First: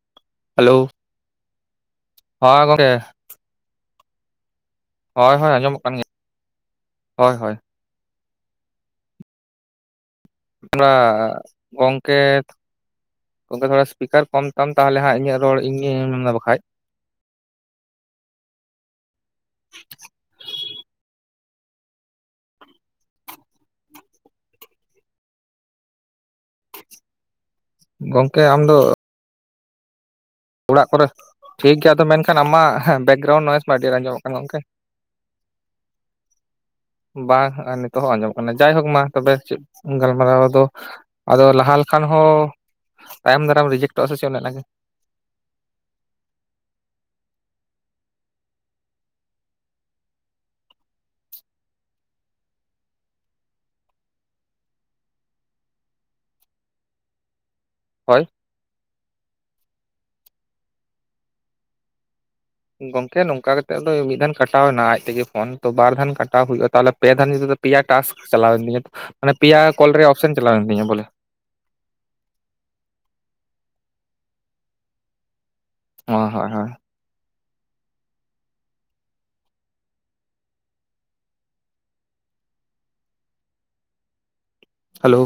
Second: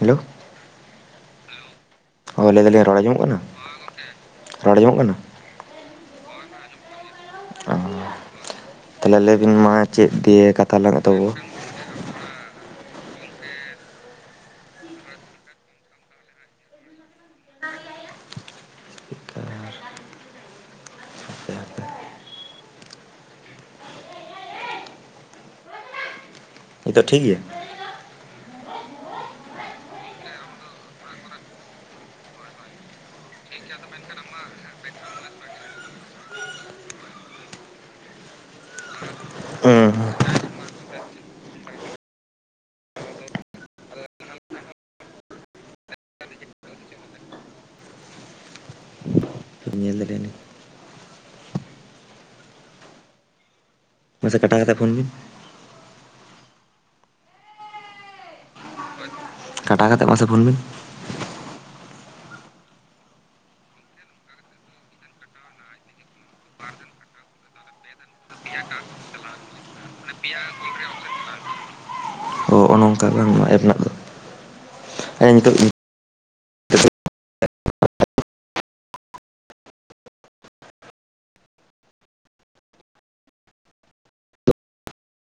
Hello, hello, ᱦᱚᱭ ᱦᱳᱭ ᱞᱟᱹᱭ ᱫᱟᱞᱤᱧ ᱜᱚᱝᱠᱮ ᱨᱚᱲ ᱟᱸᱚᱢᱚᱜ ᱠᱟᱱᱟ? ᱦᱚᱭ ᱜᱚᱝᱠᱮ, ᱨᱚᱲ ᱟᱸᱡᱚᱢᱚᱜ ᱠᱟᱱᱟ᱾ ᱦᱳᱭ ᱦᱳᱭ ᱟᱸᱡᱚᱢᱚᱜ ᱠᱟᱱ ᱜᱮᱭᱟ, ᱦᱳᱭ ᱦᱳᱭ᱾ ᱚ ᱦᱚ ᱛᱟᱦᱚᱞᱮ ᱞᱟᱹᱭ ᱵᱤᱱ ᱢᱟ? ᱪᱮᱫ ᱛᱤᱭᱮᱜ ᱚᱱᱟ ᱜᱚᱝᱠᱮᱛ ᱜᱚᱝᱠᱮ ᱛᱷᱚᱲᱟ ᱥᱯᱤᱠᱟᱨ ᱠᱚᱢ ᱛᱟᱢ ᱜᱚᱝᱠᱮ ᱛᱷᱚᱲᱟ ᱥᱤᱯᱤᱠᱟᱨ ᱠᱚᱢ ᱛᱟᱢ ᱛᱟᱦᱚᱞᱮ ᱦᱟᱸᱜ ᱤᱧᱟᱹᱜ ᱨᱚᱲ ᱤᱧ ᱟᱸᱡᱚᱢᱫᱟ ᱵᱟᱠᱷᱟᱭ [inaudible] ᱱᱤᱛᱚᱜ ᱴᱷᱤᱠ ᱜᱮᱭᱟ? ᱜᱚᱝᱠᱮ ᱟᱢᱫᱚ, ᱚᱲᱟᱜ ᱠᱚᱨᱮ ᱴᱷᱤᱠ ᱜᱮᱭᱟ ᱟᱫᱚ ᱢᱮᱱᱠᱷᱟᱱ ᱟᱢᱟᱜ ᱵᱮᱠᱜᱨᱟᱣᱩᱱᱰ ᱱᱚᱭᱮᱥ ᱢᱟ ᱟᱹᱰᱤ ᱟᱸᱡᱚᱢᱚᱜ ᱠᱟᱱ ᱜᱚᱝᱠᱮ᱾ [inaudible] ᱵᱟᱝ ᱱᱤᱛᱚᱜ ᱦᱚᱸ ᱟᱸᱡᱚᱢᱚᱜ ᱠᱟᱱᱟ ᱡᱟᱭᱦᱳᱠ ᱢᱟ ᱛᱚᱵᱮ ᱪᱮᱫ ᱦᱩᱸ ᱠᱚ ᱜᱟᱞᱢᱟᱨᱟᱣ ᱫᱚ, ᱟᱫᱚ ᱞᱟᱦᱟ ᱞᱮᱠᱷᱟᱱ ᱦᱚᱸ ᱛᱟᱭᱚᱢ ᱫᱟᱨᱟᱢ ᱨᱤᱡᱮᱠᱴᱚᱜᱼᱟ ᱥᱮ ᱪᱮᱫ ᱚᱱᱮ ᱚᱱᱟ ᱜᱮ᱾ ᱧᱤᱛᱚᱜ ᱧᱮᱞ ᱞᱮᱜᱟᱭ ᱢᱮ? ᱢᱟᱥᱮ ᱠᱟᱴᱟᱣ ᱠᱟᱛᱮᱜ ᱯᱷᱳᱱ ᱢᱮ? ᱦᱳᱭ, ᱠᱟᱴᱟᱣ ᱠᱟᱛᱮᱜ ᱢᱟᱥᱮ ᱯᱷᱳᱱ ᱢᱮ? ᱜᱚᱝᱠᱮ ᱱᱚᱝᱠᱟ ᱠᱟᱛᱮᱫ ᱫᱚ ᱢᱤᱫ ᱫᱷᱟᱱ ᱠᱟᱴᱟᱣᱮ ᱮᱱᱟ ᱟᱡ ᱛᱮᱜᱮ ᱯᱷᱳᱱ ᱛᱚ ᱵᱟᱨ ᱫᱷᱟᱱ ᱠᱟᱴᱟᱣ ᱦᱩᱭᱩᱜᱼᱟ ᱛᱟᱦᱚᱞᱮ ᱯᱮ ᱫᱷᱟᱱ ᱡᱩᱫᱤ ᱫᱚ, ᱯᱮᱭᱟ ᱴᱟᱥᱠ ᱪᱟᱞᱟᱣᱮᱱ ᱛᱤᱧᱟᱹ ᱢᱟᱱᱮ ᱯᱮᱭᱟ ᱠᱚᱞᱨᱮᱭᱟᱜ ᱚᱯᱥᱮᱱ ᱪᱟᱞᱟᱣᱮᱱ ᱛᱤᱧᱟ ᱵᱚᱞᱮ᱾ ᱚ ᱦᱚᱸᱜᱼᱚ ᱱᱚᱝᱠᱟ ᱵᱟᱝ ᱱᱚᱣᱟ ᱮᱯ ᱨᱮᱱᱟᱜ ᱫᱚ, ᱦᱮᱸ ᱱᱤᱛᱚᱜᱤ ᱦᱳᱭ ᱦᱳᱭ ᱦᱳᱭ᱾ ᱦᱟᱞᱳ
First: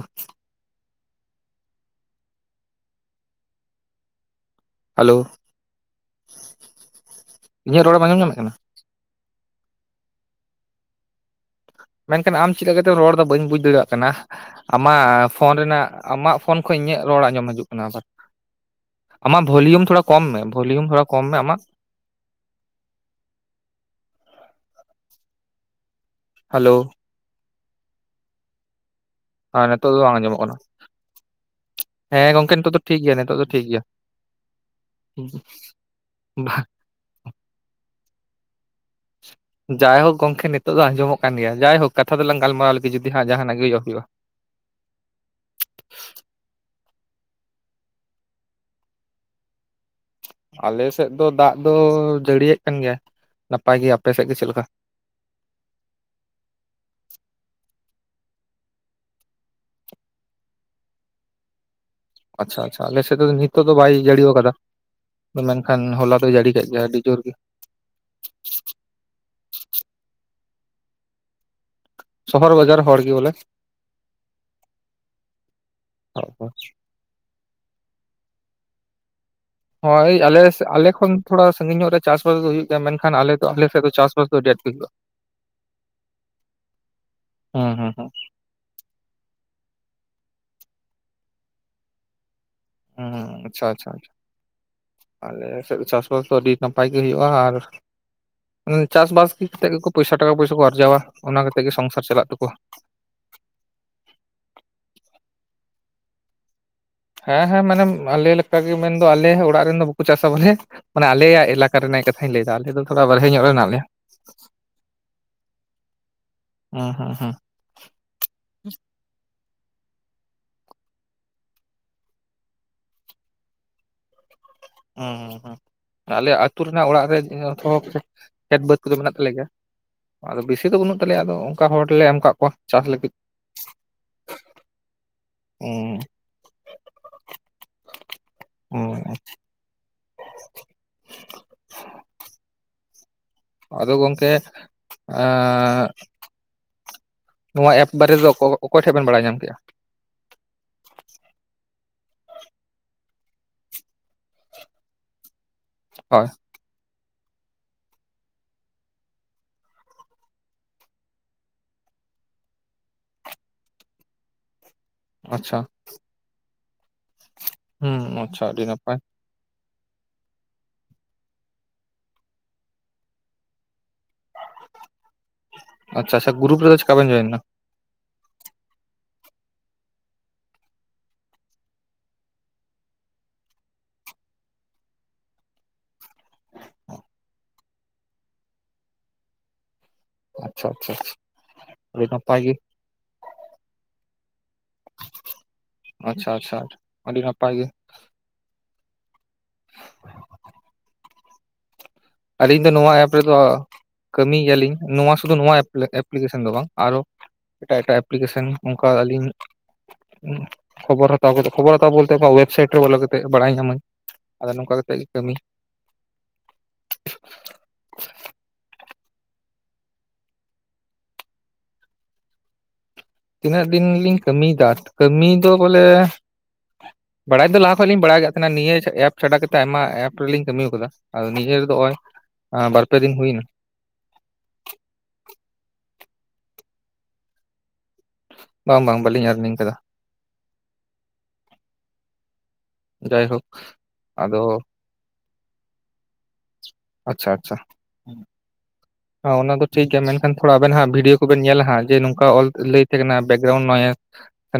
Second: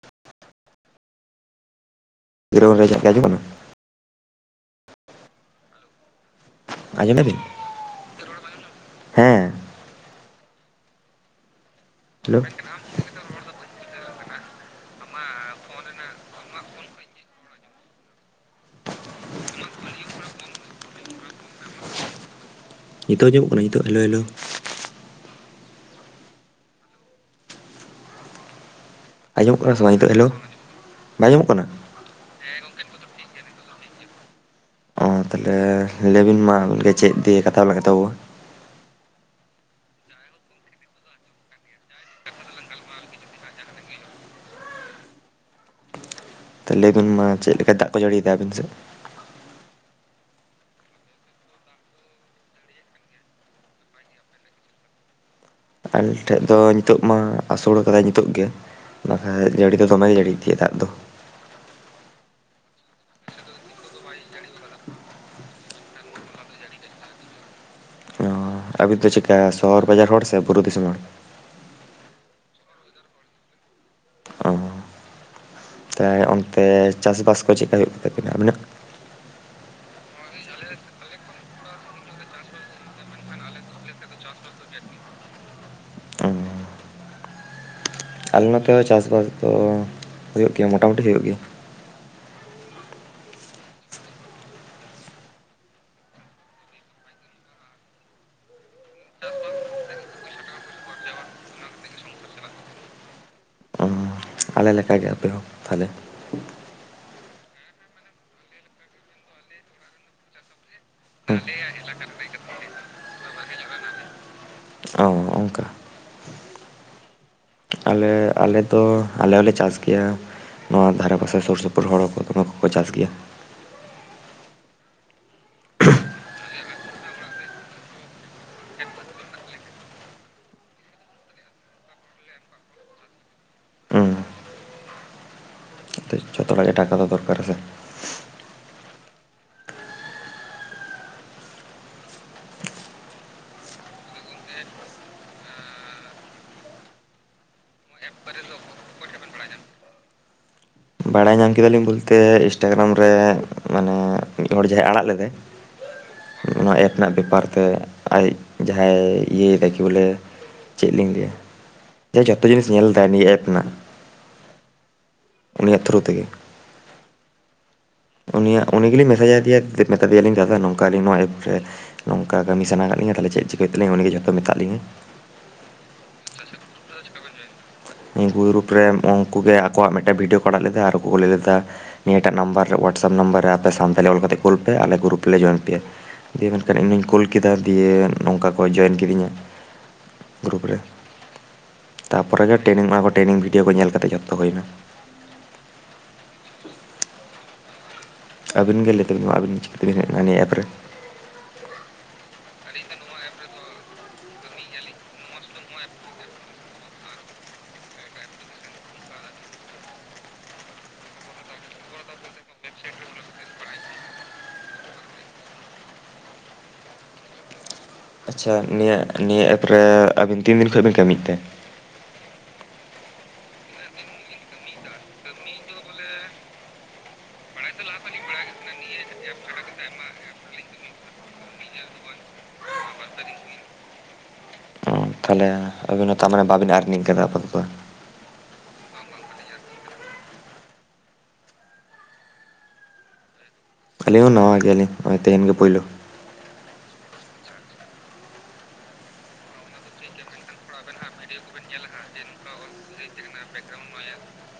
ᱪᱮᱨᱚ ᱵᱮᱨᱚ ᱨᱟᱜ ᱜᱮ ᱟᱸᱡᱚᱢᱚᱜ ᱠᱟᱱᱟ, ᱦᱟᱞᱳ, ᱟᱸᱡᱚᱢ ᱢᱮᱼ ᱟ ᱵᱤᱱ? ᱤᱧᱟᱹᱜ ᱨᱚᱲᱮᱢ ᱟᱸᱡᱚᱢ ᱧᱟᱢᱮᱜ ᱠᱟᱱᱟ? ᱦᱮᱸ᱾ ᱢᱮᱱᱠᱷᱟᱱ ᱦᱮᱞᱳ ᱟᱢ ᱪᱤᱠᱟ ᱠᱟᱛᱮᱢ ᱨᱚᱲ ᱫᱟ ᱵᱟᱹᱧ ᱵᱩᱡᱽ ᱫᱟᱲᱤᱭᱟᱜ ᱠᱟᱱᱟ᱾ ᱟᱢᱟᱻ ᱯᱷᱳᱱ ᱨᱮᱱᱟᱜ ᱟᱢᱟᱜ ᱯᱷᱳᱱ ᱠᱷᱚᱭ ᱤᱧᱟᱹᱜ ᱨᱚᱲ ᱟᱸᱡᱚᱢ ᱦᱟᱡᱩᱜ ᱠᱟᱱᱟ ᱟᱵᱟᱨ, ᱟᱢᱟᱜ ᱵᱷᱚᱞᱤᱭᱚᱢ ᱛᱷᱩᱲᱟ ᱠᱚᱢ ᱢᱮ ᱵᱷᱚᱞᱤᱭᱚᱢ ᱛᱷᱩᱲᱟ ᱠᱚᱢ ᱢᱮ ᱟᱢᱟᱜ? ᱱᱤᱛᱚᱜ ᱟᱸᱡᱚᱢᱚᱜ ᱠᱟᱱᱟ ᱱᱤᱛᱚᱜ ᱦᱮᱞᱳ - ᱦᱮᱞᱳ, ᱦᱟᱞᱳ, ᱟᱸᱡᱚᱢᱚᱜ ᱟᱨ ᱠᱟᱱᱟ ᱥᱮ ᱱᱤᱛᱚᱜ ᱵᱟᱝ ᱫᱚ ᱧᱤᱛᱚᱜ ᱦᱮᱞᱳ ᱟᱸᱡᱚᱢᱚᱜ ᱠᱟᱱᱟ ᱵᱟᱭ ᱟᱸᱡᱚᱢᱚᱜ ᱠᱟᱱᱟ? ᱦᱮᱸ ᱜᱚᱝᱠᱮ ᱱᱤᱛᱚᱜ ᱫᱚ ᱴᱷᱤᱠ ᱜᱮᱭᱟ ᱱᱤᱛᱚᱜ ᱫᱚ ᱴᱷᱤᱠ ᱜᱮᱭᱟ᱾ ᱛᱟᱦᱞᱮᱻ ᱞᱟᱹᱭᱵᱤᱱ ᱢᱟ ᱟᱵᱤᱱ ᱜᱮ ᱪᱮᱫ ᱫᱤᱭᱮ ᱠᱟᱛᱷᱟ ᱞᱟᱝ ᱮᱛᱚᱦᱚᱵᱚ? ᱡᱟᱭᱦᱳᱠ ᱜᱚᱝᱠᱮ ᱱᱤᱛᱚᱜ ᱫᱚ ᱟᱸᱡᱚᱢᱚᱜ ᱠᱟᱱ ᱜᱮᱭᱟ ᱡᱟᱭᱦᱩᱠ ᱠᱟᱛᱷᱟ ᱫᱚ ᱞᱟᱝ ᱜᱟᱞᱢᱟᱨᱟᱣ ᱞᱮᱜᱮ ᱡᱩᱫᱤ ᱦᱟᱸᱜ ᱡᱟᱦᱟᱸᱱᱟᱜ ᱜᱮ ᱦᱩᱭᱩᱜᱼᱟ ᱦᱩᱭᱩᱜᱼᱟ ᱛᱚ ᱞᱟᱹᱭᱵᱤᱱ ᱢᱟ ᱪᱮᱜ ᱞᱮᱠᱟ ᱫᱟᱜ ᱠᱚᱭ ᱡᱟᱹᱲᱤ ᱮᱫᱟ ᱟᱹᱵᱤᱱ ᱥᱮᱜ? ᱟᱞᱮᱥᱮᱫ ᱫᱚ ᱫᱟᱜ ᱫᱚ ᱡᱟᱹᱲᱤ ᱭᱮᱜ ᱠᱟᱱ ᱜᱮᱭᱟᱭ ᱱᱟᱯᱟᱭ ᱜᱮ ᱟᱯᱮᱥᱮᱜ ᱜᱮ ᱪᱮᱜ ᱞᱮᱠᱟ? ᱟᱞᱮ ᱴᱷᱮᱡ ᱫᱚ ᱧᱤᱛᱳᱜ ᱢᱟ ᱟᱥᱩᱲ ᱠᱟᱫᱟᱭ ᱧᱤᱛᱳᱜ ᱜᱮ ᱾ ᱵᱟᱠᱷᱟᱡ ᱡᱟᱹᱲᱤ ᱫᱚ ᱫᱚᱢᱮ ᱜᱮ ᱡᱟᱹᱲᱤ ᱤᱫᱤᱭᱟᱹ ᱫᱟᱜ ᱫᱚ ᱟᱪᱪᱷᱟ ᱟᱪᱪᱷᱟ ᱟᱞᱮᱥᱮᱫ ᱫᱚ ᱧᱤᱛᱚᱜ ᱫᱚ ᱵᱟᱭ ᱡᱟᱹᱲᱤᱣ ᱠᱟᱫᱟ ᱾ ᱢᱮᱱᱠᱷᱟᱱ ᱦᱚᱞᱟ ᱫᱚ ᱡᱟᱹᱲᱤ ᱠᱮᱜ ᱜᱮᱭᱟ ᱟᱹᱰᱤ ᱡᱳᱨ ᱜᱮ᱾ ᱟᱵᱤᱱ ᱫᱚ ᱪᱤᱠᱠᱟ ᱥᱚᱦᱚᱨ ᱵᱟᱡᱟᱨ ᱦᱚᱲ ᱥᱮ ᱵᱩᱨᱩ ᱫᱤᱥᱩᱢ ᱦᱚᱲ? ᱥᱚᱦᱚᱨ ᱵᱟᱡᱟᱨ ᱦᱚᱲ ᱜᱤ ᱵᱚᱞᱮ ᱾ ᱛᱮᱭ ᱚᱱᱛᱮ ᱪᱟᱥᱵᱟᱥ ᱠᱚ ᱪᱮᱜᱠᱟ ᱦᱩᱭᱩᱜ ᱛᱟᱠᱤᱱᱟ ᱟᱵᱤᱱᱟᱜ? ᱦᱳᱭ ᱟᱞᱮ ᱥᱮᱜ ᱟᱞᱮ ᱠᱷᱚᱱ ᱛᱷᱳᱲᱟ ᱥᱟᱺᱜᱤᱧ ᱧᱚᱜ ᱨᱮ ᱪᱟᱥ - ᱵᱟᱥ ᱫᱚ ᱦᱩᱭᱩᱜ ᱛᱟᱦᱮ ᱢᱮᱱᱠᱷᱟᱱ ᱟᱞᱮ ᱟᱞᱮ ᱥᱮᱫ ᱫᱚ ᱪᱟᱥ - ᱵᱟᱥ ᱫᱚ ᱟᱰᱤ ᱮᱴᱠᱮ ᱚ ᱦᱩᱸ ᱦᱩᱸ ᱦᱩᱸ ᱟᱞᱮ ᱱᱚᱛᱮ ᱦᱚ ᱪᱟᱥ ᱵᱟᱥ ᱫᱚ ᱦᱩᱭᱩᱜ ᱜᱮᱭᱟ ᱢᱚᱴᱟ ᱢᱩᱩᱴᱤ ᱦᱩᱭᱩᱜ ᱜᱮᱭᱟ᱾ ᱦᱩᱸ ᱟᱪᱪᱷᱟ ᱟᱪᱪᱷᱟ ᱟᱪᱷᱟ ᱾ ᱟᱞᱮ ᱥᱮᱫ ᱪᱟᱥ ᱵᱟᱥ ᱫᱚ ᱟᱹᱰᱤ ᱱᱟᱯᱟᱭ ᱜᱮ ᱦᱩᱭᱩᱜᱼᱟ ᱟᱨ ᱪᱟᱥ ᱵᱟᱥ ᱠᱟᱛᱮᱜ ᱜᱮᱠᱚ ᱯᱚᱭᱥᱟ ᱴᱟᱠᱟ ᱯᱚᱭᱥᱟ ᱟᱨᱡᱟᱣᱟ ᱚᱱᱟ ᱠᱟᱛᱮᱜ ᱜᱮ ᱥᱚᱝᱥᱟᱨ ᱪᱟᱞᱟᱜ ᱛᱟᱠᱚᱣᱟ᱾ ᱚ ᱟᱞᱮ ᱞᱮᱠᱟ ᱜᱮ ᱟᱯᱮ ᱦᱚᱸ ᱛᱟᱦᱚᱞᱮ ᱾ ᱦᱮᱸᱦᱮᱸ ᱢᱟᱱᱮᱢ ᱟᱞᱮ ᱞᱮᱠᱟ ᱜᱮ ᱢᱮᱱᱫᱚ ᱟᱞᱮᱷ ᱚᱲᱟᱜ ᱨᱮᱱ ᱫᱚ ᱵᱟᱠᱚ ᱪᱟᱥᱟ ᱵᱚᱞᱮ ᱢᱟᱱᱮ ᱟᱞᱮᱭᱟᱜ ᱮᱞᱟᱠᱟ ᱨᱮᱱᱟᱜ ᱠᱟᱛᱷᱟᱧ ᱞᱟᱹᱭ ᱮᱫᱟ ᱟᱞᱮ ᱫᱚ ᱛᱷᱚᱲᱟ ᱵᱟᱨᱦᱮ ᱧᱚᱜ ᱨᱮ ᱦᱮᱱᱟᱜ ᱞᱮᱭᱟ᱾ ᱚᱸ᱾ ᱩᱸ ᱦᱩᱸ ᱦᱩᱸ ᱾ ᱟᱞᱮ ᱟᱞᱮ ᱫᱚ ᱟᱞᱮ ᱦᱚᱸᱞᱮ ᱪᱟᱥ ᱜᱮᱭᱟ ᱱᱚᱣᱟ ᱫᱷᱟᱨᱮ ᱯᱟᱥᱮ ᱥᱩᱨ ᱥᱩᱯᱩᱨ ᱦᱚᱲ ᱠᱚ ᱫᱚ [unintelligible] ᱠᱚ ᱠᱚ ᱪᱟᱥ ᱜᱮᱭᱟ ᱩᱸᱦᱩᱸ ᱾ ᱟᱞᱮᱭᱟᱜ ᱟᱹᱛᱩ ᱨᱮᱱᱟᱜ ᱚᱲᱟᱜ ᱨᱮ ᱮᱸ ᱛᱷᱚᱲᱚᱠ ᱪᱮᱷ ᱠᱷᱮᱛ ᱵᱟᱹᱫᱽ ᱠᱚᱫᱚ ᱢᱮᱱᱟᱜ ᱛᱟᱞᱮ ᱜᱮᱭᱟ ᱾ ᱟᱫᱚ ᱵᱤᱥᱤ ᱫᱚ ᱵᱟᱹᱱᱩᱜ ᱛᱟᱞᱮᱭᱟ ᱟᱫᱚ ᱚᱝᱠᱟ ᱦᱚᱲ ᱞᱮ ᱮᱢ ᱠᱟᱜ ᱠᱚᱣᱟ ᱪᱟᱥ ᱞᱟᱹᱜᱤᱫ ᱦᱩᱸ ᱩᱸᱻ, ᱮ ᱴᱟᱠᱟ ᱠᱚ ᱫᱚᱠᱟᱨᱟ ᱥᱮ ᱩᱸ ᱩᱸ ᱟᱫᱚ ᱜᱚᱝᱠᱮ ᱟᱸᱻ ᱱᱚᱣᱟ ᱮᱯ ᱵᱟᱨᱮ ᱫᱚ ᱚᱠᱚᱭ ᱴᱷᱮᱜ ᱵᱮᱱ ᱵᱟᱲᱟᱭ ᱧᱟᱢ ᱠᱮᱜᱼᱟ? ᱵᱟᱲᱟᱭ ᱧᱟᱢ ᱠᱮᱫᱟ ᱞᱤᱧ ᱵᱚᱞᱛᱮ ᱤᱱᱥᱴᱟᱜᱨᱟᱢ ᱨᱮᱢᱟᱱᱮ ᱢᱤᱫ ᱦᱚᱲ ᱡᱟᱦᱟᱸᱭ ᱟᱲᱟᱜ ᱞᱮᱫᱟᱭ, ᱦᱳᱭ ᱱᱚᱣᱟ ᱮᱯ ᱨᱮᱱᱟᱜ ᱵᱮᱯᱟᱨ ᱛᱮ ᱟᱡ ᱡᱟᱦᱟᱭ ᱤᱭᱟᱹᱭ ᱮᱫᱟ ᱠᱤ ᱵᱚᱞᱮ ᱪᱮᱜ ᱞᱤᱧ ᱞᱟᱹᱭᱟ ᱡᱚᱛᱚ ᱡᱤᱱᱤᱥ ᱧᱮᱞ ᱮᱫᱟᱭ ᱱᱤᱭᱟᱹ ᱮᱯ ᱨᱮᱱᱟᱜ, ᱟᱪᱪᱷᱟ ᱩᱱᱤᱭᱟᱜ ᱛᱷᱨᱩ ᱛᱮᱜᱮ᱾ ᱦᱩᱸ ᱟᱪᱪᱷᱟ ᱟᱹᱰᱤ ᱩᱱᱭᱟᱜ ᱩᱱᱤ ᱱᱟᱯᱟᱭ ᱜᱮᱞᱤᱧ ᱢᱮᱥᱮᱡᱽ ᱟᱫᱮᱭᱟ ᱫᱮᱯ ᱢᱮᱛᱟ ᱫᱮᱭᱟᱞᱤᱧ ᱫᱟᱫᱟ ᱱᱚᱝᱠᱟ ᱟᱹᱞᱤᱧ ᱱᱚᱣᱟ ᱮᱯ ᱨᱮ ᱱᱚᱝᱠᱟ ᱠᱟᱢᱤ ᱥᱟᱱᱟ ᱠᱟᱜ ᱞᱤᱧᱟ ᱛᱟᱦᱞᱮ ᱪᱮᱜ ᱪᱤᱠᱟ ᱦᱩᱭᱩᱜ ᱛᱟᱞᱤᱧᱟ ᱩᱱᱤ ᱜᱮ ᱡᱷᱚᱛᱚ ᱢᱮᱟᱜ ᱞᱤᱧᱟᱹ ᱟᱪᱪᱷᱟ ᱪᱷᱟ ᱜᱩᱨᱩᱯ ᱨᱮ ᱪᱤᱠᱟ ᱵᱮᱱ ᱡᱚᱭᱮᱱ ᱱᱟ? ᱩᱱᱠᱩ ᱜᱩᱨᱩᱯ ᱨᱮ ᱩᱱᱠᱩ ᱜᱮ ᱟᱠᱚᱣᱟᱜ ᱢᱤᱫ ᱴᱮᱱ ᱵᱷᱤᱰᱭᱳ ᱠᱚ ᱟᱲᱟᱜ ᱞᱮᱫᱟ ᱟᱨ ᱠᱚ ᱞᱟᱹᱭ ᱞᱮᱫᱟ᱾ ᱱᱤᱭᱟᱹᱴᱟᱜ ᱱᱟᱢᱵᱟᱨ ᱨᱮᱳᱣᱟᱴᱥᱮᱯ ᱱᱟᱢᱵᱟᱨ ᱨᱮ ᱟᱯᱮ ᱥᱟᱱᱛᱟᱞᱤ ᱚᱞ ᱠᱟᱛᱮ ᱠᱩᱞ ᱯᱮ ᱟᱞᱮ ᱜᱩᱨᱩᱯ ᱨᱮ ᱞᱮ ᱡᱚᱭᱮᱱ ᱯᱮᱭᱟ᱾ ᱫᱤᱭᱮ ᱢᱮᱱᱠᱷᱟᱱ ᱤᱧᱤᱧ ᱠᱳᱩᱞ ᱠᱮᱫᱟ ᱫᱤᱭᱮ ᱱᱚᱝᱠᱟ ᱠᱚ ᱡᱚᱭᱮᱱ ᱠᱤᱫᱤᱧᱟ᱾ ᱟᱪᱪᱷᱟ ᱟᱪᱪᱷᱟ ᱟᱪᱷᱟ, ᱛᱟᱯᱚ ᱨᱮ ᱜᱮ ᱴᱮᱱᱤᱝ ᱚᱜ-ᱟ ᱠᱚ ᱴᱨᱮᱱᱤᱝ ᱵᱷᱤᱭᱳ ᱠᱚ ᱧᱮᱞ ᱠᱟᱛᱮ ᱡᱚᱛᱚ ᱦᱩᱭᱱᱟ᱾ ᱟᱪᱪᱷᱟ ᱟᱪᱪᱷᱟ ᱟᱹᱰᱤ ᱱᱟᱯᱟᱭ ᱜᱮ᱾ ᱟᱹᱵᱤᱱ ᱜᱮ ᱞᱟᱹᱭ ᱛᱟᱹᱵᱤᱱ ᱢᱟ ᱟᱹᱵᱤᱱ ᱪᱤᱠᱟᱹ ᱛᱮᱵᱤᱱ ᱦᱮᱡ ᱮᱱᱟ ᱱᱤᱭᱟᱹ ᱮᱯ ᱨᱮ ᱟᱹᱞᱤᱧ ᱫᱚ ᱱᱚᱣᱟ ᱮᱯ ᱨᱮᱫᱚ, ᱠᱟᱹᱢᱤ ᱭᱟᱞᱤᱧ ᱱᱚᱣᱟ ᱥᱩᱫᱷᱩ ᱱᱚᱣᱟ ᱮᱯᱞᱤᱠᱮᱥᱚᱱ ᱫᱚ ᱵᱟᱝ ᱟᱨᱚ ᱮᱴᱟᱜ ᱮᱴᱟᱜ ᱮᱯᱞᱤᱠᱮᱥᱚᱱ ᱚᱱᱠᱟ ᱟᱹᱞᱤᱧ, ᱠᱷᱚᱵᱚᱨ ᱦᱟᱛᱟᱣ ᱠᱟᱛᱮ ᱠᱷᱚᱵᱚᱨ ᱦᱟᱛᱟᱣ ᱵᱚᱞᱛᱮ ᱚᱠᱟ ᱳᱭᱮᱵᱥᱟᱭᱤᱴ ᱨᱮ ᱵᱚᱞᱚ ᱠᱟᱛᱮ ᱵᱟᱲᱟᱭ ᱧᱟᱢ-ᱤᱧ᱾ ᱟᱫᱚ ᱱᱚᱝᱠᱟ ᱠᱟᱛᱮᱜ ᱜᱮ ᱠᱟᱹᱢᱤ ᱟᱪᱪᱷᱟ ᱱᱤᱭᱟᱹ ᱱᱤᱭᱟᱹ ᱮᱯ ᱨᱮ ᱟᱹᱵᱤᱱ ᱛᱤᱱ ᱫᱤᱱ ᱠᱷᱚᱱ ᱵᱤᱱ ᱠᱟᱹᱢᱤ ᱭᱮᱫ ᱛᱮ, ᱤᱱᱟᱹᱜ ᱫᱤᱱ ᱜᱮᱞᱤᱧ ᱠᱟᱹᱢᱤ ᱭᱮᱫᱟ ᱠᱟᱹᱢᱤ ᱫᱚ ᱵᱚᱞᱮ, ᱵᱟᱲᱟᱭ ᱫᱚ ᱞᱟᱦᱟ ᱠᱷᱚᱡ ᱞᱤᱧ ᱵᱟᱲᱟᱭ ᱟᱠᱟᱫ ᱛᱟᱦᱮᱱᱟ ᱱᱤᱭᱟᱹ ᱮᱯ ᱪᱷᱟᱰᱟ ᱠᱟᱛᱮᱫ ᱟᱭᱢᱟ ᱮᱯ ᱨᱮᱞᱤᱧ ᱠᱟᱹᱢᱤ ᱟᱠᱟᱫᱟ᱾ ᱟᱫᱚ ᱱᱤᱡᱮᱨ ᱫᱚ ᱱᱚᱜᱚᱭ ᱵᱟᱨᱯᱮ ᱫᱤᱱ ᱦᱩᱭ ᱮᱱᱟ᱾ ᱚ ᱛᱟᱦᱚᱞᱮ, ᱤᱱᱟᱹ ᱛᱟᱨ ᱢᱟᱱᱮ ᱵᱟᱵᱤᱱ ᱟᱨᱤᱝ ᱠᱟᱫᱟ ᱛᱚ᱾ ᱵᱟᱝ ᱵᱟᱝ ᱵᱟᱞᱤᱧ ᱟᱨᱱᱤᱝ ᱠᱟᱫᱟ᱾ ᱡᱟᱭ ᱦᱳᱠ, ᱟᱹᱞᱤᱧ ᱦᱚᱸ ᱱᱟᱣᱟ ᱜᱮᱭᱟᱞᱤᱧ ᱱᱚᱜ-ᱚᱭ ᱛᱮᱦᱮᱱ ᱜᱮ ᱯᱳᱭᱞᱳ, ᱟᱪᱪᱷᱟ ᱟᱪᱪᱷᱟ, ᱚᱱᱟ ᱫᱚ ᱴᱷᱤᱠ ᱜᱮᱭᱟ ᱢᱮᱱᱠᱷᱟᱱ ᱛᱷᱚᱲ ᱟᱵᱮᱱ ᱦᱚ ᱵᱷᱤᱰᱭᱳ ᱠᱚᱵᱮᱱ ᱧᱮᱞᱟᱜ ᱡᱮ ᱱᱚᱝᱠᱟ ᱚᱞ ᱞᱟᱹᱭ ᱛᱟᱦᱮᱸ ᱠᱟᱱᱟ ᱵᱮᱠᱜᱨᱟᱣᱩᱱᱰ ᱱᱚᱭᱮᱥ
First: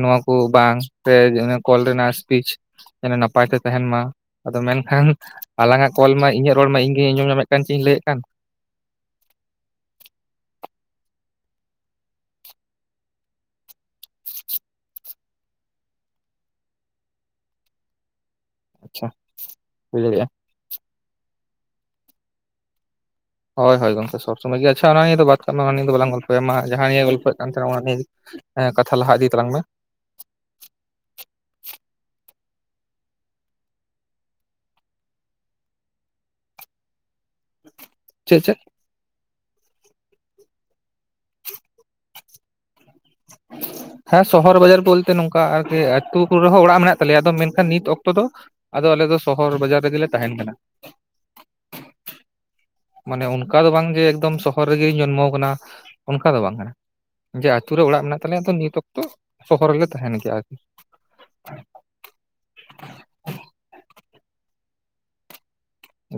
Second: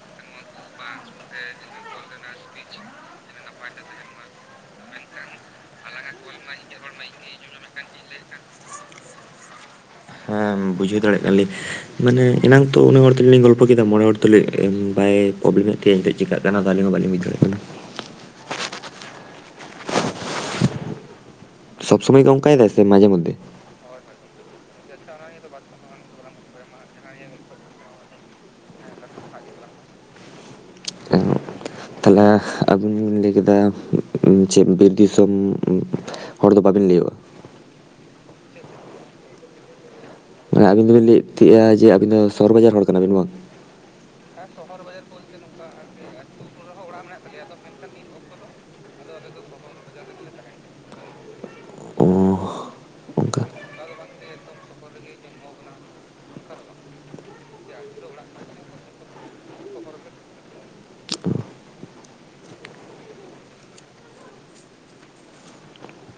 ᱱᱚᱣᱟ ᱠᱚ ᱵᱟᱝ ᱥᱮ ᱠᱚᱞ ᱨᱮᱱᱟᱜ ᱥᱯᱤᱪ, ᱡᱮᱱᱚ ᱱᱟᱯᱟᱭ ᱛᱮ ᱛᱟᱦᱮᱱ ᱢᱟ ᱟᱫᱚ ᱢᱮᱱᱠᱷᱟᱱ, ᱟᱞᱟᱝ ᱟᱜ ᱠᱚᱞ ᱢᱟ ᱤᱧᱟᱹᱜ ᱨᱚᱲ ᱢᱟ ᱤᱧᱜᱮᱧ ᱟᱸᱡᱚᱢ ᱧᱟᱢᱮᱫ ᱠᱟᱱ ᱪᱮᱫ ᱤᱧ ᱞᱟᱹᱭᱮᱫ ᱠᱟᱱ᱾ ᱮᱸ ᱵᱩᱡᱷᱟᱹᱣ ᱫᱟᱲᱮᱭᱟᱜ ᱠᱟᱱᱟ ᱞᱤᱧ ᱢᱟᱱᱮ ᱮᱱᱟᱝ ᱛᱚ ᱚᱱᱮ ᱦᱚᱲ ᱛᱩᱞᱩᱡ ᱞᱤᱧ ᱜᱚᱞᱯᱚ ᱠᱮᱫᱟ ᱢᱚᱬᱮ ᱦᱚᱲ ᱛᱩᱞᱩᱡ ᱵᱟᱭ- ᱯᱨᱚᱵᱞᱮᱢᱮᱫ ᱛᱮᱧ ᱪᱮᱠᱟᱹᱜ ᱠᱟᱱᱟ ᱟᱹᱞᱤᱧ ᱦᱚᱸ ᱵᱟᱞᱤᱧ ᱵᱩᱡ ᱫᱟᱲᱮᱭᱟᱜ ᱠᱟᱱᱟ᱾ ᱟᱪᱪᱷᱟ ᱦᱩᱭ ᱫᱟᱲᱮᱭᱟᱜᱼᱟ, ᱥᱚᱵ ᱥᱚᱢᱚᱭ ᱜᱮ ᱚᱝᱠᱟᱭᱮᱫᱟᱭ ᱥᱮ ᱢᱟᱡᱷᱮ ᱢᱚᱫᱷᱮᱹ ᱦᱳᱭ ᱦᱳᱭ ᱜᱚᱢᱠᱮ ᱥᱚᱵ ᱥᱚᱢᱚᱭ ᱜᱮ ᱟᱪᱪᱷᱟ ᱚᱱᱟ ᱱᱤᱭᱟ ᱫᱚ ᱵᱟᱛ ᱠᱟᱜ ᱢᱮ ᱚᱱᱟ ᱱᱤᱭᱤᱭᱟᱹ ᱫᱚ ᱵᱟᱝ ᱞᱟᱝ ᱜᱚᱞᱯᱚᱭᱟ ᱢᱟ ᱡᱟᱦᱟᱸ ᱱᱤᱭᱮ ᱜᱚᱞᱯᱚᱭᱮᱫ ᱠᱟᱱ ᱛᱟᱦᱮᱱᱟ ᱚᱱᱟ ᱱᱤᱭᱮ ᱜᱮ᱾ ᱦᱮᱸ ᱠᱟᱛᱷᱟ ᱞᱟᱦᱟ ᱤᱫᱤ ᱛᱟᱞᱟᱝ ᱢᱮ, ᱛᱟᱦᱞᱮ ᱟᱵᱤᱱ ᱵᱤᱱ ᱞᱟᱹᱭ ᱠᱮᱫᱟ ᱪᱮᱫ ᱵᱤᱨ ᱫᱤᱥᱚᱢ, ᱦᱚᱲ ᱫᱚ ᱵᱟᱵᱤᱱ ᱞᱟᱹᱭᱚᱜᱼᱟ᱾ ᱪᱮᱫ ᱪᱮᱫ, ᱟᱵᱤᱱ ᱫᱚᱵᱤᱱ ᱞᱟᱹᱭᱚᱜ ᱛᱟᱦᱮᱜ-ᱟ ᱡᱮ ᱟᱵᱤᱱ ᱫᱚ ᱥᱚᱦᱚᱨ ᱵᱟᱡᱟᱨ ᱦᱚᱲ ᱠᱟᱱᱟ ᱵᱤᱱ ᱵᱟᱝ ᱠᱟᱱᱟᱵᱤᱱ ᱵᱟᱝ, [inaudible] ᱦᱮᱸ ᱥᱚᱦᱚᱨ ᱵᱟᱡᱟᱨ ᱵᱚᱞᱛᱮ ᱱᱚᱝᱠᱟ ᱟᱨᱠᱤ ᱟᱹᱛᱩ ᱠᱚᱨᱮ ᱦᱚᱸ ᱚᱲᱟᱜ ᱢᱮᱱᱟᱜ ᱛᱟᱞᱮᱭᱟ ᱟᱫᱚ ᱢᱮᱱᱠᱷᱟᱱ ᱱᱤᱛ ᱚᱠᱛᱚ ᱫᱚ, ᱟᱫᱚ ᱟᱞᱮ ᱫᱚ ᱥᱚᱦᱚᱨ ᱵᱟᱡᱟᱨ ᱨᱮᱜᱮ ᱞᱮ ᱛᱟᱦᱮᱸᱱ ᱠᱟᱱᱟ᱾ ᱚ ᱢᱟᱱᱮ ᱚᱱᱠᱟ ᱫᱚ ᱵᱟᱝ ᱜᱮ ᱮᱠᱫᱚᱢ ᱥᱚᱦᱚᱨ ᱨᱮᱜᱮᱧ ᱡᱚᱱᱢᱚ ᱠᱟᱱᱟ ᱚᱱᱠᱟ ᱫᱚ ᱵᱟᱝ ᱠᱟᱱᱟ᱾ ᱡᱮ ᱟᱹᱛᱩ ᱨᱮ ᱚᱲᱟᱜ ᱢᱮᱱᱟᱜ ᱛᱟᱞᱮᱭᱟ ᱛᱚ ᱱᱤᱛ ᱚᱠᱛᱚ ᱥᱚᱦᱚᱨ ᱨᱮᱜᱮ ᱞᱮ ᱛᱟᱦᱮᱸᱱ ᱜᱮᱭᱟ ᱟᱨᱠᱤ,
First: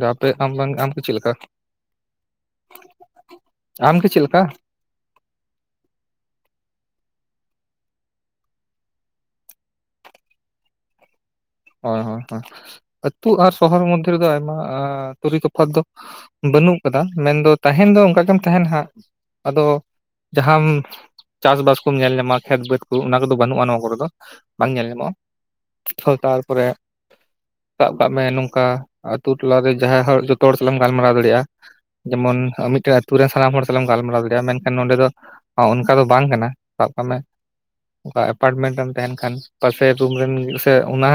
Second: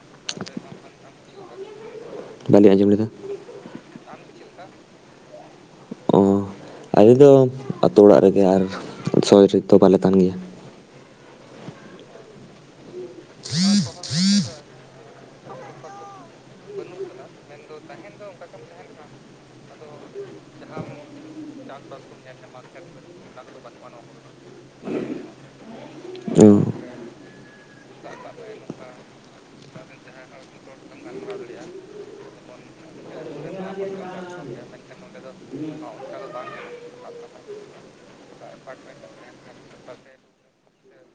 ᱜᱟᱯᱮ ᱟᱢ ᱵᱟᱝ ᱟᱢ ᱫᱚ ᱪᱮᱫ ᱞᱮᱠᱟ᱾ ᱵᱟᱞᱤᱧ ᱟᱸᱡᱚᱢ ᱞᱮᱫᱟ᱾ ᱟᱢᱜᱮ ᱪᱮᱫ ᱞᱮᱠᱟ᱾ ᱚ ᱟᱞᱮ ᱫᱚ ᱟᱹᱛᱳ ᱚᱲᱟᱜ ᱨᱮᱜᱮ ᱟᱨ ᱥᱚᱦᱚᱨ ᱨᱮ ᱫᱚ ᱵᱟᱞᱮ ᱛᱟᱦᱮᱸᱱ ᱜᱮᱭᱟ᱾ ᱦᱳᱭ ᱦᱳᱭ ᱦᱚ ᱟᱹᱛᱩ ᱟᱨ ᱥᱚᱦᱚᱨ ᱢᱚᱫᱽᱫᱷᱮ ᱨᱮᱫᱚ ᱟᱭᱢᱟ ᱛᱩᱨᱤ ᱛᱚᱯᱷᱟᱛ ᱫᱚ ᱵᱟᱹᱱᱩᱜ ᱟᱠᱟᱫᱟ ᱢᱮᱱᱫᱚ ᱛᱟᱦᱮᱸᱱ ᱫᱚ ᱚᱱᱠᱟ ᱜᱮᱢ ᱛᱟᱦᱮᱸᱱᱟ ᱦᱟᱸᱜ, ᱟᱫᱚ ᱡᱟᱦᱟᱸᱢ ᱪᱟᱥ ᱵᱟᱥ ᱠᱚᱢ ᱧᱮᱞ ᱧᱟᱢᱟ ᱠᱷᱮᱛ ᱵᱮᱫᱽ ᱠᱚ ᱚᱱᱟ ᱠᱚᱫᱚ ᱵᱟᱹᱱᱩᱜᱼᱟ ᱱᱚᱣᱟ ᱠᱚᱨᱮ ᱫᱚ ᱵᱟᱝ ᱧᱮᱞ ᱧᱟᱢᱚᱜᱼᱟ᱾ ᱛ ᱚ ᱛᱟᱨᱯᱚᱨᱮ ᱥᱟᱵ ᱠᱟᱜ ᱢᱮ ᱱᱚᱝᱠᱟ ᱟᱛᱳ ᱴᱚᱞᱟᱨᱮ ᱡᱟᱦᱟᱸᱭ ᱦᱚᱲ ᱡᱚᱛᱚ ᱦᱚᱲ ᱥᱟᱞᱟᱜ ᱮᱢ ᱜᱟᱞᱢᱟᱨᱟᱣ ᱫᱟᱲᱮᱭᱟᱜᱼᱟ᱾ ᱡᱮᱢᱚᱱ ᱢᱤᱫᱴᱮᱡ ᱟᱛᱩ ᱨᱮᱱ ᱥᱟᱱᱟᱢ ᱦᱚᱲ ᱥᱟᱞᱟᱢ ᱜᱟᱞᱢᱟᱨᱟᱣ ᱫᱟᱲᱮᱭᱟᱜᱼᱟ, ᱢᱮᱱᱠᱷᱟᱱ ᱱᱚᱸᱰᱮ ᱫᱚ ᱚᱱᱠᱟ ᱫᱚ ᱵᱟᱝ ᱠᱟᱱᱟ ᱥᱟᱵ ᱠᱟᱜ ᱢᱮ [unintelligible] ᱚᱱᱠᱟ ᱮᱯᱟᱨᱴᱢᱮᱱᱴ ᱨᱮᱢ ᱛᱟᱦᱮᱱ ᱠᱷᱟᱱ ᱯᱟᱟᱥᱮ ᱨᱩᱢ ᱨᱮᱱ ᱥᱮ ᱚᱱᱟ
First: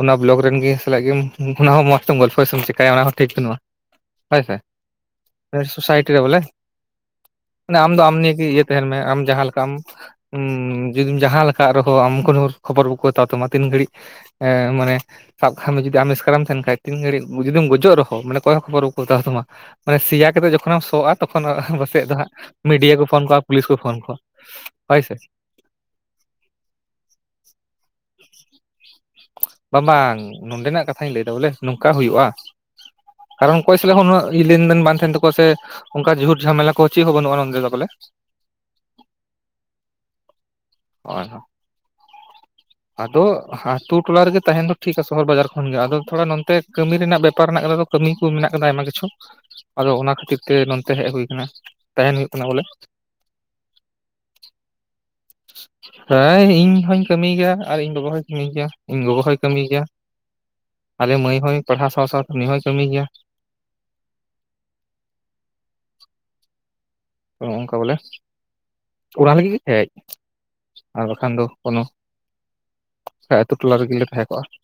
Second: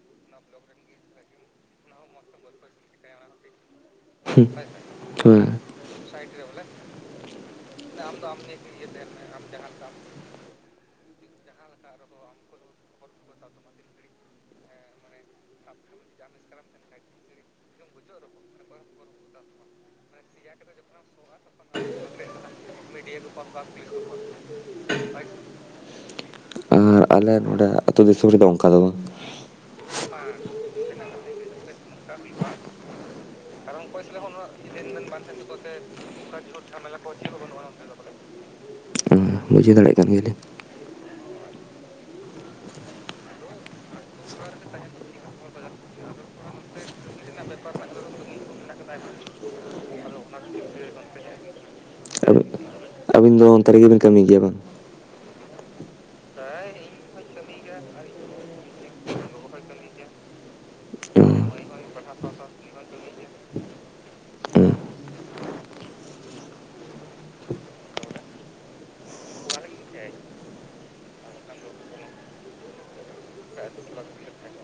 ᱚᱱᱟ ᱵᱞᱚᱠ ᱨᱮᱱ ᱜᱮ ᱥᱟᱞᱟᱜ ᱜᱮᱢ ᱚᱱᱟ ᱦᱚᱸ ᱢᱚᱸᱡᱽ ᱛᱮᱢ ᱜᱚᱞᱯᱚᱪᱢ ᱪᱮᱠᱟᱭᱭᱟ ᱚᱱᱟ ᱦᱚᱸ ᱴᱷᱤᱠ ᱵᱟᱹᱱᱩᱜᱼᱟ᱾ [unintelligible] ᱦ ᱥᱳᱥᱟᱭᱴᱤ ᱨᱮ ᱵᱚᱞᱮ, ᱢᱟᱱᱮ ᱟᱢ ᱫᱚ ᱟᱢ ᱱᱤᱭᱮ ᱤᱭᱟᱹ ᱛᱟᱦᱮᱱ ᱢᱮ ᱟᱢ ᱡᱟᱦᱟᱸ ᱞᱮᱠᱟᱢ ᱦᱸ ᱡᱩᱚᱫᱤᱢ ᱡᱟᱦᱟᱸ ᱞᱮᱠᱟᱜ ᱨᱮᱦᱚᱸ ᱟᱢ ᱠᱳ ᱠᱷᱚᱵᱚᱨ ᱵᱟᱠᱚ ᱦᱟᱛᱟᱣ ᱛᱟᱢᱟ ᱛᱤᱱ ᱜᱷᱟᱹᱲᱤᱡ ᱮ ᱢᱟᱱᱮ ᱥᱟᱵ ᱠᱟᱜ ᱢᱮ ᱡᱩᱫᱤ ᱟᱢ ᱤᱥᱠᱟᱨᱮᱢ ᱛᱟᱦᱮᱱ ᱠᱷᱟᱱ ᱛᱤᱱ ᱜᱷᱟᱹᱲᱤᱡ ᱡᱩᱫᱤ ᱜᱚᱡᱚᱜ ᱨᱮᱦᱚᱸ ᱢᱟᱱᱮ ᱠᱚᱚᱭ ᱦᱚ ᱠᱷᱚᱵᱚᱨ ᱵᱟᱠᱚ ᱦᱟᱛᱟᱣ ᱛᱟᱢᱟ᱾ ᱢᱟᱱᱮ ᱥᱮᱭᱟ ᱠᱟᱛᱮᱜ ᱮᱢ ᱡᱚᱠᱷᱚᱱᱮᱢ ᱥᱚᱜ ᱟ ᱛᱚᱠᱷᱚᱱ ᱯᱟᱥᱮᱡ ᱫᱚ ᱦᱟᱸᱜ ᱢᱤᱰᱤᱭᱟ ᱠᱚ ᱯᱷᱳᱱ ᱠᱚᱜᱣᱟ ᱯᱩᱞᱤᱥ ᱠᱚ ᱯᱷᱳᱱ ᱠᱚᱣᱟ᱾ ᱦᱳᱭ ᱥᱮ᱾ ᱟᱨ ᱟᱞᱮ ᱱᱚᱸᱰᱮ ᱟᱹᱛᱩ ᱫᱤᱥᱚᱢ ᱨᱮᱫᱚ ᱚᱱᱠᱟ ᱫᱚ ᱵᱟᱝ ᱾ ᱵᱟᱝ ᱵᱟᱝ ᱱᱚᱰᱮᱱᱟᱜ ᱠᱟᱛᱷᱟᱧ ᱞᱟᱹᱭᱫᱟ ᱵᱚᱞᱮ ᱱᱚᱝᱠᱟ ᱦᱩᱭᱩᱜᱼᱟ ᱾ ᱠᱟᱨᱚᱱ ᱚᱠᱚᱭ ᱥᱞᱟᱜ ᱩᱱᱟᱹᱜ ᱞᱮᱱᱫᱮᱱ ᱵᱟᱝ ᱛᱟᱦᱮᱱ ᱛᱟᱠᱚᱣᱟ ᱥᱮ᱾ ᱚᱱᱠᱟ ᱡᱷᱩᱨ ᱡᱷᱟᱢᱮᱞᱟ ᱠᱚ ᱪᱮᱫ ᱦᱚᱸ ᱵᱩᱜᱼᱟ ᱱᱚᱱᱰᱮ ᱫᱚ ᱵᱚᱞᱮ ᱵᱩᱡᱷᱟᱹᱣ ᱫᱟᱲᱭᱟᱜ ᱠᱟᱱ ᱜᱮᱞᱤᱧ, [unintelligible] ᱟᱫᱚ ᱟᱛᱳ ᱴᱚᱞᱟ ᱨᱮᱜᱮ ᱛᱟᱦᱮᱱ ᱫᱚ ᱴᱷᱤᱠᱟ ᱥᱚᱦᱚᱨ ᱵᱟᱡᱟᱨ ᱠᱷᱚᱱ ᱜᱮ ᱟᱫᱚ ᱛᱷᱚᱲᱟ ᱱᱚᱛᱮ ᱠᱟᱹᱢᱤ ᱨᱮᱱᱟᱜ ᱵᱮᱯᱟᱨ ᱢᱮᱱᱟᱜ ᱠᱟᱫᱟ ᱛᱚ, ᱠᱟᱹᱢᱤ ᱠᱚ ᱢᱮᱱᱟᱜ ᱠᱟᱫᱟ ᱟᱭᱢᱟ ᱠᱤᱪᱷᱩ, ᱟᱫᱚ ᱚᱱᱟ ᱠᱷᱟᱹᱛᱤᱨ ᱛᱮ ᱱᱚᱛ ᱦᱮᱡ ᱦᱩᱭ ᱠᱟᱱᱟ ᱛᱟᱦᱮᱱ ᱦᱩᱭᱩᱜ ᱠᱟᱱᱟ ᱵᱚᱞᱮ ᱾ ᱛᱚ ᱚᱱᱛᱮ ᱨᱮᱜᱮ ᱵᱤᱱ ᱠᱟᱹᱢᱤ ᱜᱮᱭᱟ ᱵᱟᱝ ᱾ ᱦᱮᱸ ᱤᱧ ᱦᱚᱧ ᱠᱟᱹᱢᱤᱭ ᱜᱮᱭᱟ ᱟᱨ ᱤᱧ ᱵᱟᱵᱟ ᱦᱚᱧ ᱠᱟᱹᱢᱤᱭ ᱜᱮᱭᱟ ᱤᱧ ᱜᱚᱜᱚ ᱦᱚᱭ ᱠᱟᱹᱢᱤᱭ ᱜᱮᱭᱟ᱾ ᱟᱞᱮ ᱢᱟᱹᱭ ᱦᱚᱸᱭ ᱯᱟᱲᱦᱟᱣ ᱥᱟᱶ ᱥᱟᱶᱛᱮ ᱩᱱᱤ ᱦᱚᱸᱭ ᱠᱟᱹᱢᱤᱭ ᱜᱮᱭᱟ ᱾ ᱚᱱ ᱱᱝᱠᱟ ᱵᱚᱞᱮ, [inaudible] ᱚᱱᱟᱨ ᱞᱟᱹᱜᱤᱫ ᱜᱮ ᱦᱮᱡ ᱟᱨ ᱵᱟᱠᱷᱟᱱ ᱫᱚ ᱠᱱᱳ ᱟᱹᱛᱩᱳ ᱴᱚᱞᱟ ᱨᱮᱜᱮᱞᱮ ᱛᱟᱦᱮᱸ ᱠᱚᱜᱼᱟ ᱾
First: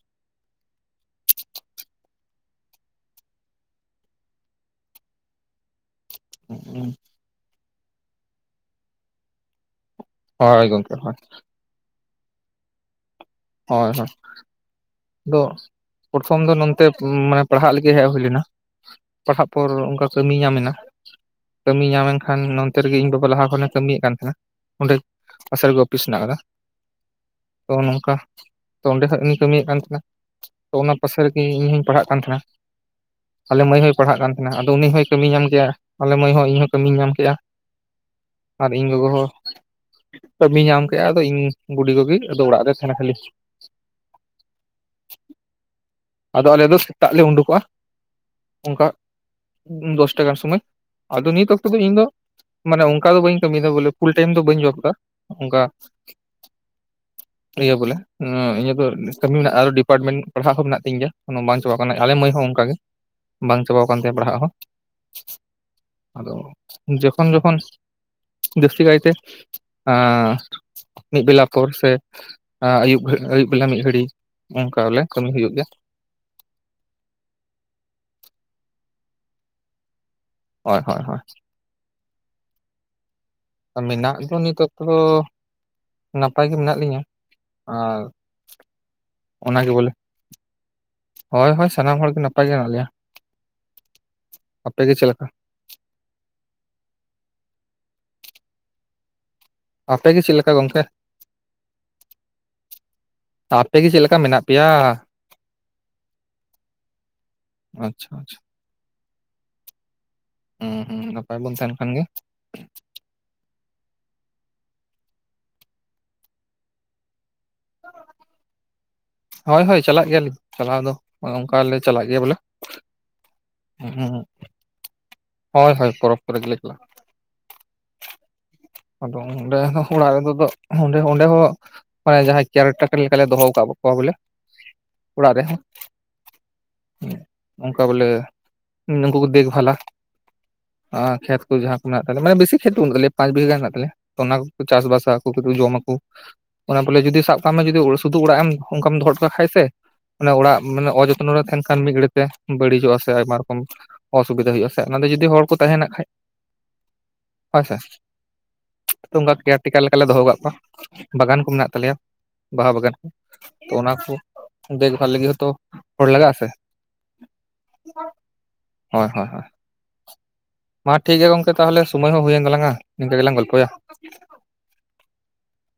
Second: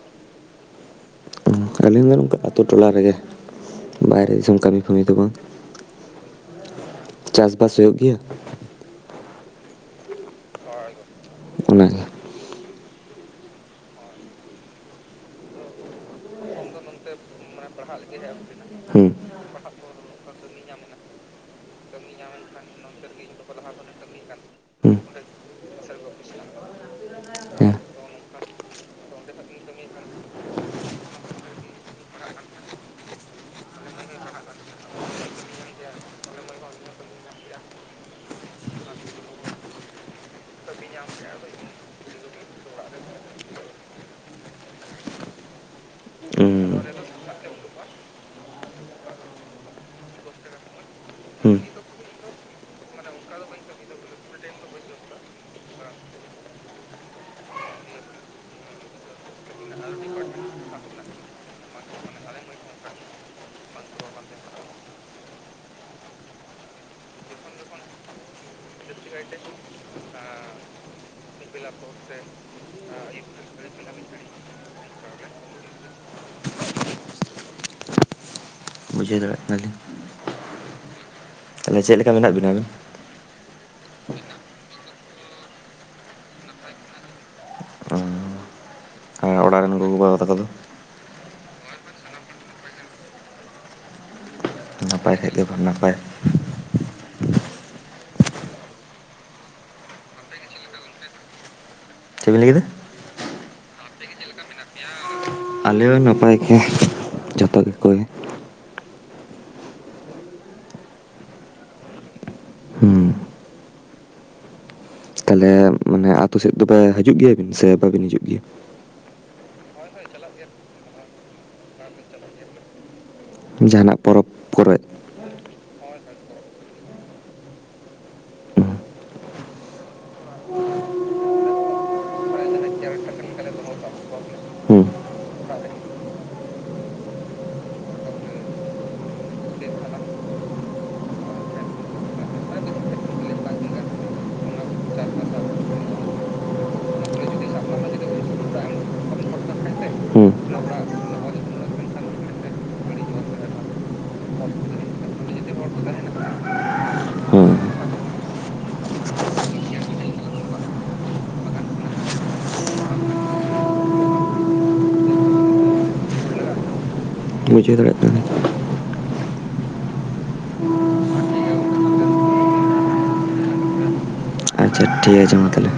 [unintelligible] ᱟᱛᱳ ᱴᱚᱞᱟ ᱨᱮᱜᱮ ᱵᱟᱭᱨᱮ ᱫᱤᱥᱚᱢ ᱠᱟᱹᱢᱤ ᱠᱟᱢᱤ ᱫᱚ ᱵᱟᱝ, [unintelligible] ᱪᱟᱥᱵᱟᱥ ᱦᱩᱭᱩᱜ ᱜᱮᱭᱟ? ᱦᱳᱭ ᱜᱚᱢᱠᱮ ᱦᱚᱭ ᱾ ᱚᱱᱟᱜᱮ ᱦᱳᱭ ᱦᱳᱭ ᱾ ᱫᱚ ᱯᱨᱚᱨᱚᱛᱷᱚᱢ ᱫᱚ ᱱᱚᱛᱮ ᱢᱟᱱᱮ ᱯᱟᱲᱦᱟᱜ ᱞᱟᱹᱜᱤᱫ ᱦᱮᱡ ᱦᱩᱭ ᱞᱮᱱᱟ᱾ ᱦᱮᱸ ᱯᱟᱲᱦᱟᱜ ᱯᱚᱨ ᱚᱱᱠᱟ ᱠᱟᱹᱢᱤ ᱧᱟᱢ ᱮᱱᱟ, ᱠᱟᱹᱢᱤ ᱧᱟᱢ ᱮᱱᱠᱷᱟᱱ ᱱᱚᱱᱛᱮ ᱨᱮᱜᱮ ᱤᱧ ᱵᱟᱵᱟ ᱞᱟᱦᱟ ᱠᱷᱚᱱᱮ ᱠᱟᱹᱢᱤᱭᱮᱫ ᱠᱟᱱ ᱛᱟᱦᱮᱱᱟ ᱚᱸᱰᱮ ᱦᱮᱸ [inaudible] ᱨᱮᱜᱮ ᱚᱯᱷᱤᱥ ᱦᱮᱱᱟᱜ ᱟᱠᱟᱫᱟ ᱛᱚ ᱦᱮᱸ ᱱᱚᱝᱠᱟ ᱛᱚ ᱚᱸᱰᱮ ᱠᱷᱚᱡ ᱤᱧ ᱠᱟᱹᱢᱤᱭᱮᱫ ᱠᱟᱱ ᱛᱟᱦᱮᱟᱦᱮᱱᱟ ᱛᱚ ᱚᱱᱟ ᱯᱟᱥᱮ ᱨᱮᱜᱮ ᱤᱧ ᱦᱚᱧ ᱯᱟᱲᱦᱟᱜ ᱠᱟᱱ ᱛᱟᱦᱮᱱᱟ᱾ ᱟᱞᱮ ᱢᱟᱹᱭ ᱦᱚᱸᱭ ᱯᱟᱲᱦᱟᱜ ᱠᱟᱱ ᱛᱟᱦᱮᱱᱟ ᱟᱫᱚ ᱩᱱᱤ ᱦᱚᱸᱭ ᱠᱟᱹᱢᱤ ᱧᱟᱢ ᱠᱮᱜ-ᱟ᱾ ᱟᱞᱮ ᱢᱟᱹᱭ ᱦᱚᱸ ᱤᱧᱦᱚᱸ ᱠᱟᱹᱢᱤᱧ ᱧᱟᱢ ᱠᱮᱫᱼᱟ ᱟᱨ ᱤᱧ ᱜᱚᱜᱚ ᱦᱚᱸ ᱾ ᱠᱟᱹᱢᱤᱭ ᱧᱟᱢ ᱠᱮᱫᱼᱟ ᱟᱫᱚ ᱤᱧ ᱵᱩᱰᱤᱼᱜᱚ ᱜᱤ, ᱟᱫᱚ ᱚᱲᱟᱜ ᱨᱮᱭ ᱛᱟᱦᱮᱱᱟ ᱠᱷᱟᱹᱞᱤ᱾ ᱟᱫᱚ ᱟᱞᱮ ᱫᱚ ᱦᱩᱸ ᱥᱮᱛᱟᱜ ᱞᱮ ᱩᱸᱰᱩᱸᱠᱚᱜᱼᱟ᱾ ᱚᱱᱠᱟ ᱫᱚᱥᱴᱟ ᱜᱟᱱ ᱥᱳᱢᱳᱭ, ᱟᱫᱚ ᱱᱤᱛ ᱦᱩᱸ ᱚᱠᱛᱚ ᱫᱚ ᱤᱧ ᱫᱚ ᱢᱟᱱᱮ ᱚᱝᱠᱟ ᱫᱚ ᱵᱟᱹᱧ ᱠᱟᱹᱢᱤᱭᱮᱫᱟ ᱵᱚᱞᱮ ᱯᱷᱩᱞ ᱴᱟᱭᱤᱢ ᱫᱚ ᱵᱟᱹᱧ ᱡᱚᱵᱽ ᱮᱫᱟ ᱚᱝᱠᱟ ᱤᱭᱟᱹ ᱵᱚᱞᱮ᱾ ᱤᱧᱟᱜ ᱫᱚ ᱠᱟᱹᱢᱤ ᱢᱮᱱᱟᱜᱼᱟ, ᱟᱨᱚ ᱰᱤᱯᱟᱨᱴᱢᱮᱱᱴ ᱯᱟᱲᱦᱟᱜ ᱦᱚᱸ ᱢᱮᱱᱟᱜ ᱛᱤᱧ ᱜᱮᱭᱟ ᱚᱱᱟ ᱵᱟᱝ ᱪᱟᱵᱟ ᱟᱠᱟᱱᱟ᱾ ᱟᱞᱮ ᱢᱟᱹᱭ ᱦᱚᱸ ᱚᱱᱠᱟ ᱜᱮ᱾ ᱵᱟᱝ ᱪᱟᱵᱟᱣ ᱠᱟᱱ ᱛᱟᱭᱟ ᱯᱟᱲᱦᱟᱜ ᱦᱚᱸ, ᱟᱫᱚ ᱡᱚᱠᱷᱚᱱ ᱡᱚᱠᱷᱚᱱ ᱡᱟᱹᱥᱛᱤ ᱠᱟᱭᱛᱮ ᱮᱸᱻ ᱢᱤᱫ ᱵᱮᱞᱟ ᱯᱚᱨ ᱥᱮ ᱟᱹᱭᱩᱵ ᱟᱹᱭᱩᱵ ᱵᱮᱞᱟ ᱢᱤᱫ ᱜᱷᱟᱹᱲᱤᱡ ᱚᱝᱠᱟ ᱵᱚᱞᱮ ᱠᱟᱹᱢᱤ ᱦᱩᱭᱩᱜ ᱜᱮᱭᱟ᱾ ᱵᱩᱡᱷᱟᱹᱣ ᱫᱟᱲᱮᱭᱟᱜ ᱠᱟᱱᱟ ᱞᱤᱧ ᱾ ᱦᱚᱭ ᱦᱚᱭ ᱦᱚᱭ᱾ ᱛᱟᱦᱚᱞᱮ ᱪᱮᱫ ᱞᱮᱠᱟ ᱢᱮᱱᱟᱜ ᱵᱤᱱᱟᱹ ᱟᱹᱵᱤᱱ? ᱢᱮᱱᱟᱜ ᱞᱤᱧᱟ ᱱᱤᱛ ᱚᱠᱛᱚ ᱫᱚ ᱱᱟᱯᱟᱭ ᱜᱮ ᱢᱮᱱᱟᱜ ᱞᱤᱧᱟ, ᱟᱨ ᱦᱮᱸ ᱚᱲᱟᱜ ᱨᱮᱱ ᱜᱚᱜᱚ ᱵᱟᱵᱟ ᱛᱟᱠᱚ ᱫᱚ? ᱦᱚᱭ ᱦᱚᱭ ᱥᱟᱱᱟᱢ ᱦᱚᱲ ᱜᱮ ᱱᱟᱯᱟᱭ ᱜᱮ ᱦᱮᱱᱟᱜ ᱞᱮᱭᱟ, ᱟᱯᱮ ᱜᱮ ᱪᱮᱫ ᱞᱮᱠᱟ? ᱟᱞᱮ ᱦᱚᱸ ᱱᱟᱯᱟᱭ᱾ ᱟᱯᱮ ᱜᱮ ᱪᱮᱫ ᱞᱮᱠᱟ ᱜᱚᱝᱠᱮ? ᱪᱮᱫ ᱵᱤᱱ ᱞᱟᱹᱭ ᱠᱮᱫᱟ? ᱟᱯᱮ ᱜᱤ ᱪᱮᱫ ᱞᱮᱠᱟ ᱢᱮᱱᱟᱜ ᱯᱮᱭᱟ? ᱟᱞᱮ ᱱᱟᱯᱟᱭ ᱜᱮ᱾ ᱡᱚᱛᱚ ᱜᱮᱠᱚ ᱜᱮ᱾ ᱟᱪᱪᱷᱟ ᱟᱪᱪᱷᱟ᱾ ᱦᱩᱸ ᱦᱩᱸ ᱱᱟᱯᱟᱭ ᱵᱚᱱ ᱛᱟᱦᱮᱱ ᱠᱷᱟᱱ ᱜᱮ ᱛᱟᱦᱚᱞᱮ ᱢᱟᱱᱮ ᱟᱛᱳ ᱥᱮᱫ ᱫᱚᱯᱮ ᱦᱤᱡᱩᱜ ᱜᱮᱭᱟᱵᱤᱱ ᱥᱮ ᱵᱟᱵᱤᱱ ᱦᱤᱡᱩᱜ ᱜᱮᱭᱟ? ᱦᱚᱭ ᱦᱚᱭ ᱪᱟᱞᱟᱜ ᱜᱮᱭᱟᱞᱤᱧ ᱪᱟᱞᱟᱣ ᱫᱚ ᱚᱝᱠᱟ ᱞᱮ ᱪᱟᱞᱟᱜ ᱜᱮᱭᱟ ᱵᱚᱞᱮ ᱾ ᱡᱟᱦᱟᱱᱟᱜ ᱯᱚᱨᱚᱵᱽ ᱠᱚᱨᱮᱜ ᱾ ᱦᱚᱭ ᱦᱚᱭ ᱯᱚᱨᱚᱵᱽ ᱠᱚᱨᱮ ᱜᱮᱞᱮ ᱪᱟᱞᱟᱜ-ᱟ᱾ ᱦᱩᱸ, ᱟᱫᱚ ᱚᱸᱰᱮ ᱦᱚᱸ ᱚᱲᱟᱜ ᱨᱮᱫᱚ ᱚᱸᱰᱮ ᱚᱸᱰᱮ ᱦᱚᱸ ᱢᱟᱱᱮ ᱡᱟᱦᱟᱸᱭ ᱠᱮᱭᱟᱨ ᱴᱮᱠᱟᱨ ᱞᱮᱠᱟᱞᱮ ᱫᱚᱦᱚ ᱟᱠᱟᱫ ᱠᱚᱣᱟ ᱵᱚᱞᱮ ᱦᱩᱸ, ᱚᱲᱟᱜ ᱨᱮᱦᱚᱸ᱾ ᱚᱝᱠᱟ ᱵᱚᱞᱮ ᱱᱩᱝᱠᱩ ᱠᱚ ᱫᱮᱠᱷᱼᱵᱷᱟᱞᱟ᱾ ᱟᱨ ᱠᱷᱮᱛ ᱠᱚ ᱡᱟᱦᱟᱸ ᱠᱚ ᱢᱮᱱᱟᱜ ᱛᱟᱞᱮ, ᱢᱟᱱᱮ ᱵᱮᱥᱤ ᱠᱷᱮᱛ ᱫᱚ ᱵᱟᱹᱱᱩᱜ ᱛᱟᱞᱮᱭᱟ ᱯᱟᱸᱪ ᱵᱤᱜᱷᱟᱹ ᱜᱟᱱ ᱢᱮᱱᱟᱜ ᱛᱟᱞᱮ ᱚᱱᱟ ᱠᱚ ᱠᱚ ᱪᱟᱥ ᱵᱟᱥᱟ ᱟᱠᱚ ᱛᱮᱠᱚ ᱡᱚᱢ ᱟᱠᱚ᱾ ᱚᱱᱟ ᱵᱚᱞᱮ ᱡᱩᱫᱤ ᱥᱟᱵ ᱠᱟᱜ ᱢᱮ ᱡᱩᱫᱤ ᱥᱩᱫᱩ ᱚᱲᱟᱜ ᱮᱢ ᱚᱱᱠᱟᱢ ᱫᱚᱦᱚ ᱦᱚᱴᱚ ᱠᱟᱜ ᱠᱷᱟᱡ ᱥᱮ ᱢᱟᱱᱮ ᱦᱩᱸ, ᱚᱲᱟᱜ ᱢᱟᱱᱮ ᱚᱡᱚᱛᱱᱚ ᱨᱮ ᱛᱟᱦᱮᱱ ᱠᱷᱟᱱ ᱢᱤᱫ ᱜᱷᱟᱹᱲᱤ ᱛᱮ ᱵᱟᱹᱲᱤᱡᱚᱜᱼᱟ ᱥᱮ ᱟᱭᱢᱟ ᱨᱚᱠᱚᱢ ᱚᱥᱩᱵᱤᱫᱷᱟ ᱦᱩᱭᱩᱜᱼᱟ ᱥᱮ ᱚᱱᱟ ᱫᱚ ᱡᱩᱫᱤ ᱦᱚᱲ ᱠᱚ ᱛᱟᱦᱮᱱᱟᱜ ᱠᱷᱟᱡ ᱦᱩᱸ ᱦᱳᱭ ᱥᱮ᱾ ᱚᱝᱠᱟ ᱠᱮᱭᱟᱨ ᱴᱮᱠᱟᱨ ᱞᱮᱠᱟᱞᱮ ᱫᱚᱦᱚ ᱟᱠᱟᱫ ᱠᱚᱣᱟ, ᱵᱟᱜᱟᱱ ᱠᱚ ᱢᱮᱱᱟᱜ ᱛᱟᱞᱮᱭᱟ ᱵᱟᱦᱟ ᱵᱟᱜᱟᱱ ᱠᱚ᱾ ᱛᱚ ᱚᱱᱟ ᱠᱚ ᱫᱮᱠᱷᱼᱵᱷᱟᱞ ᱞᱟᱹᱜᱤᱫ ᱦᱚᱸᱛᱚ ᱦᱚᱲ ᱞᱟᱜᱟᱜ-ᱟ ᱥᱮ᱾ ᱵᱩᱡᱷᱟᱹᱣ ᱫᱟᱲᱮᱭᱟᱜ ᱠᱟᱱᱟᱞᱤᱧ ᱦᱚᱭ ᱦᱚᱭ ᱦᱚᱭ᱾ ᱢᱟ ᱴᱷᱤᱠ ᱜᱮᱭᱟ ᱜᱚᱝᱠᱮ ᱛᱟᱦᱚᱞᱮ, ᱥᱳᱢᱳᱭ ᱦᱚᱸ ᱦᱩᱭᱮᱱ ᱛᱟᱞᱟᱝᱼᱟ ᱱᱤᱝᱠᱟᱹ ᱜᱮᱞᱟᱝ ᱜᱚᱞᱯᱚᱭᱟ᱾ ᱟᱪᱪᱷᱟ ᱴᱷᱤᱠ ᱟᱪᱷᱮ ᱢᱟ ᱛᱟᱦᱚᱞᱮ᱾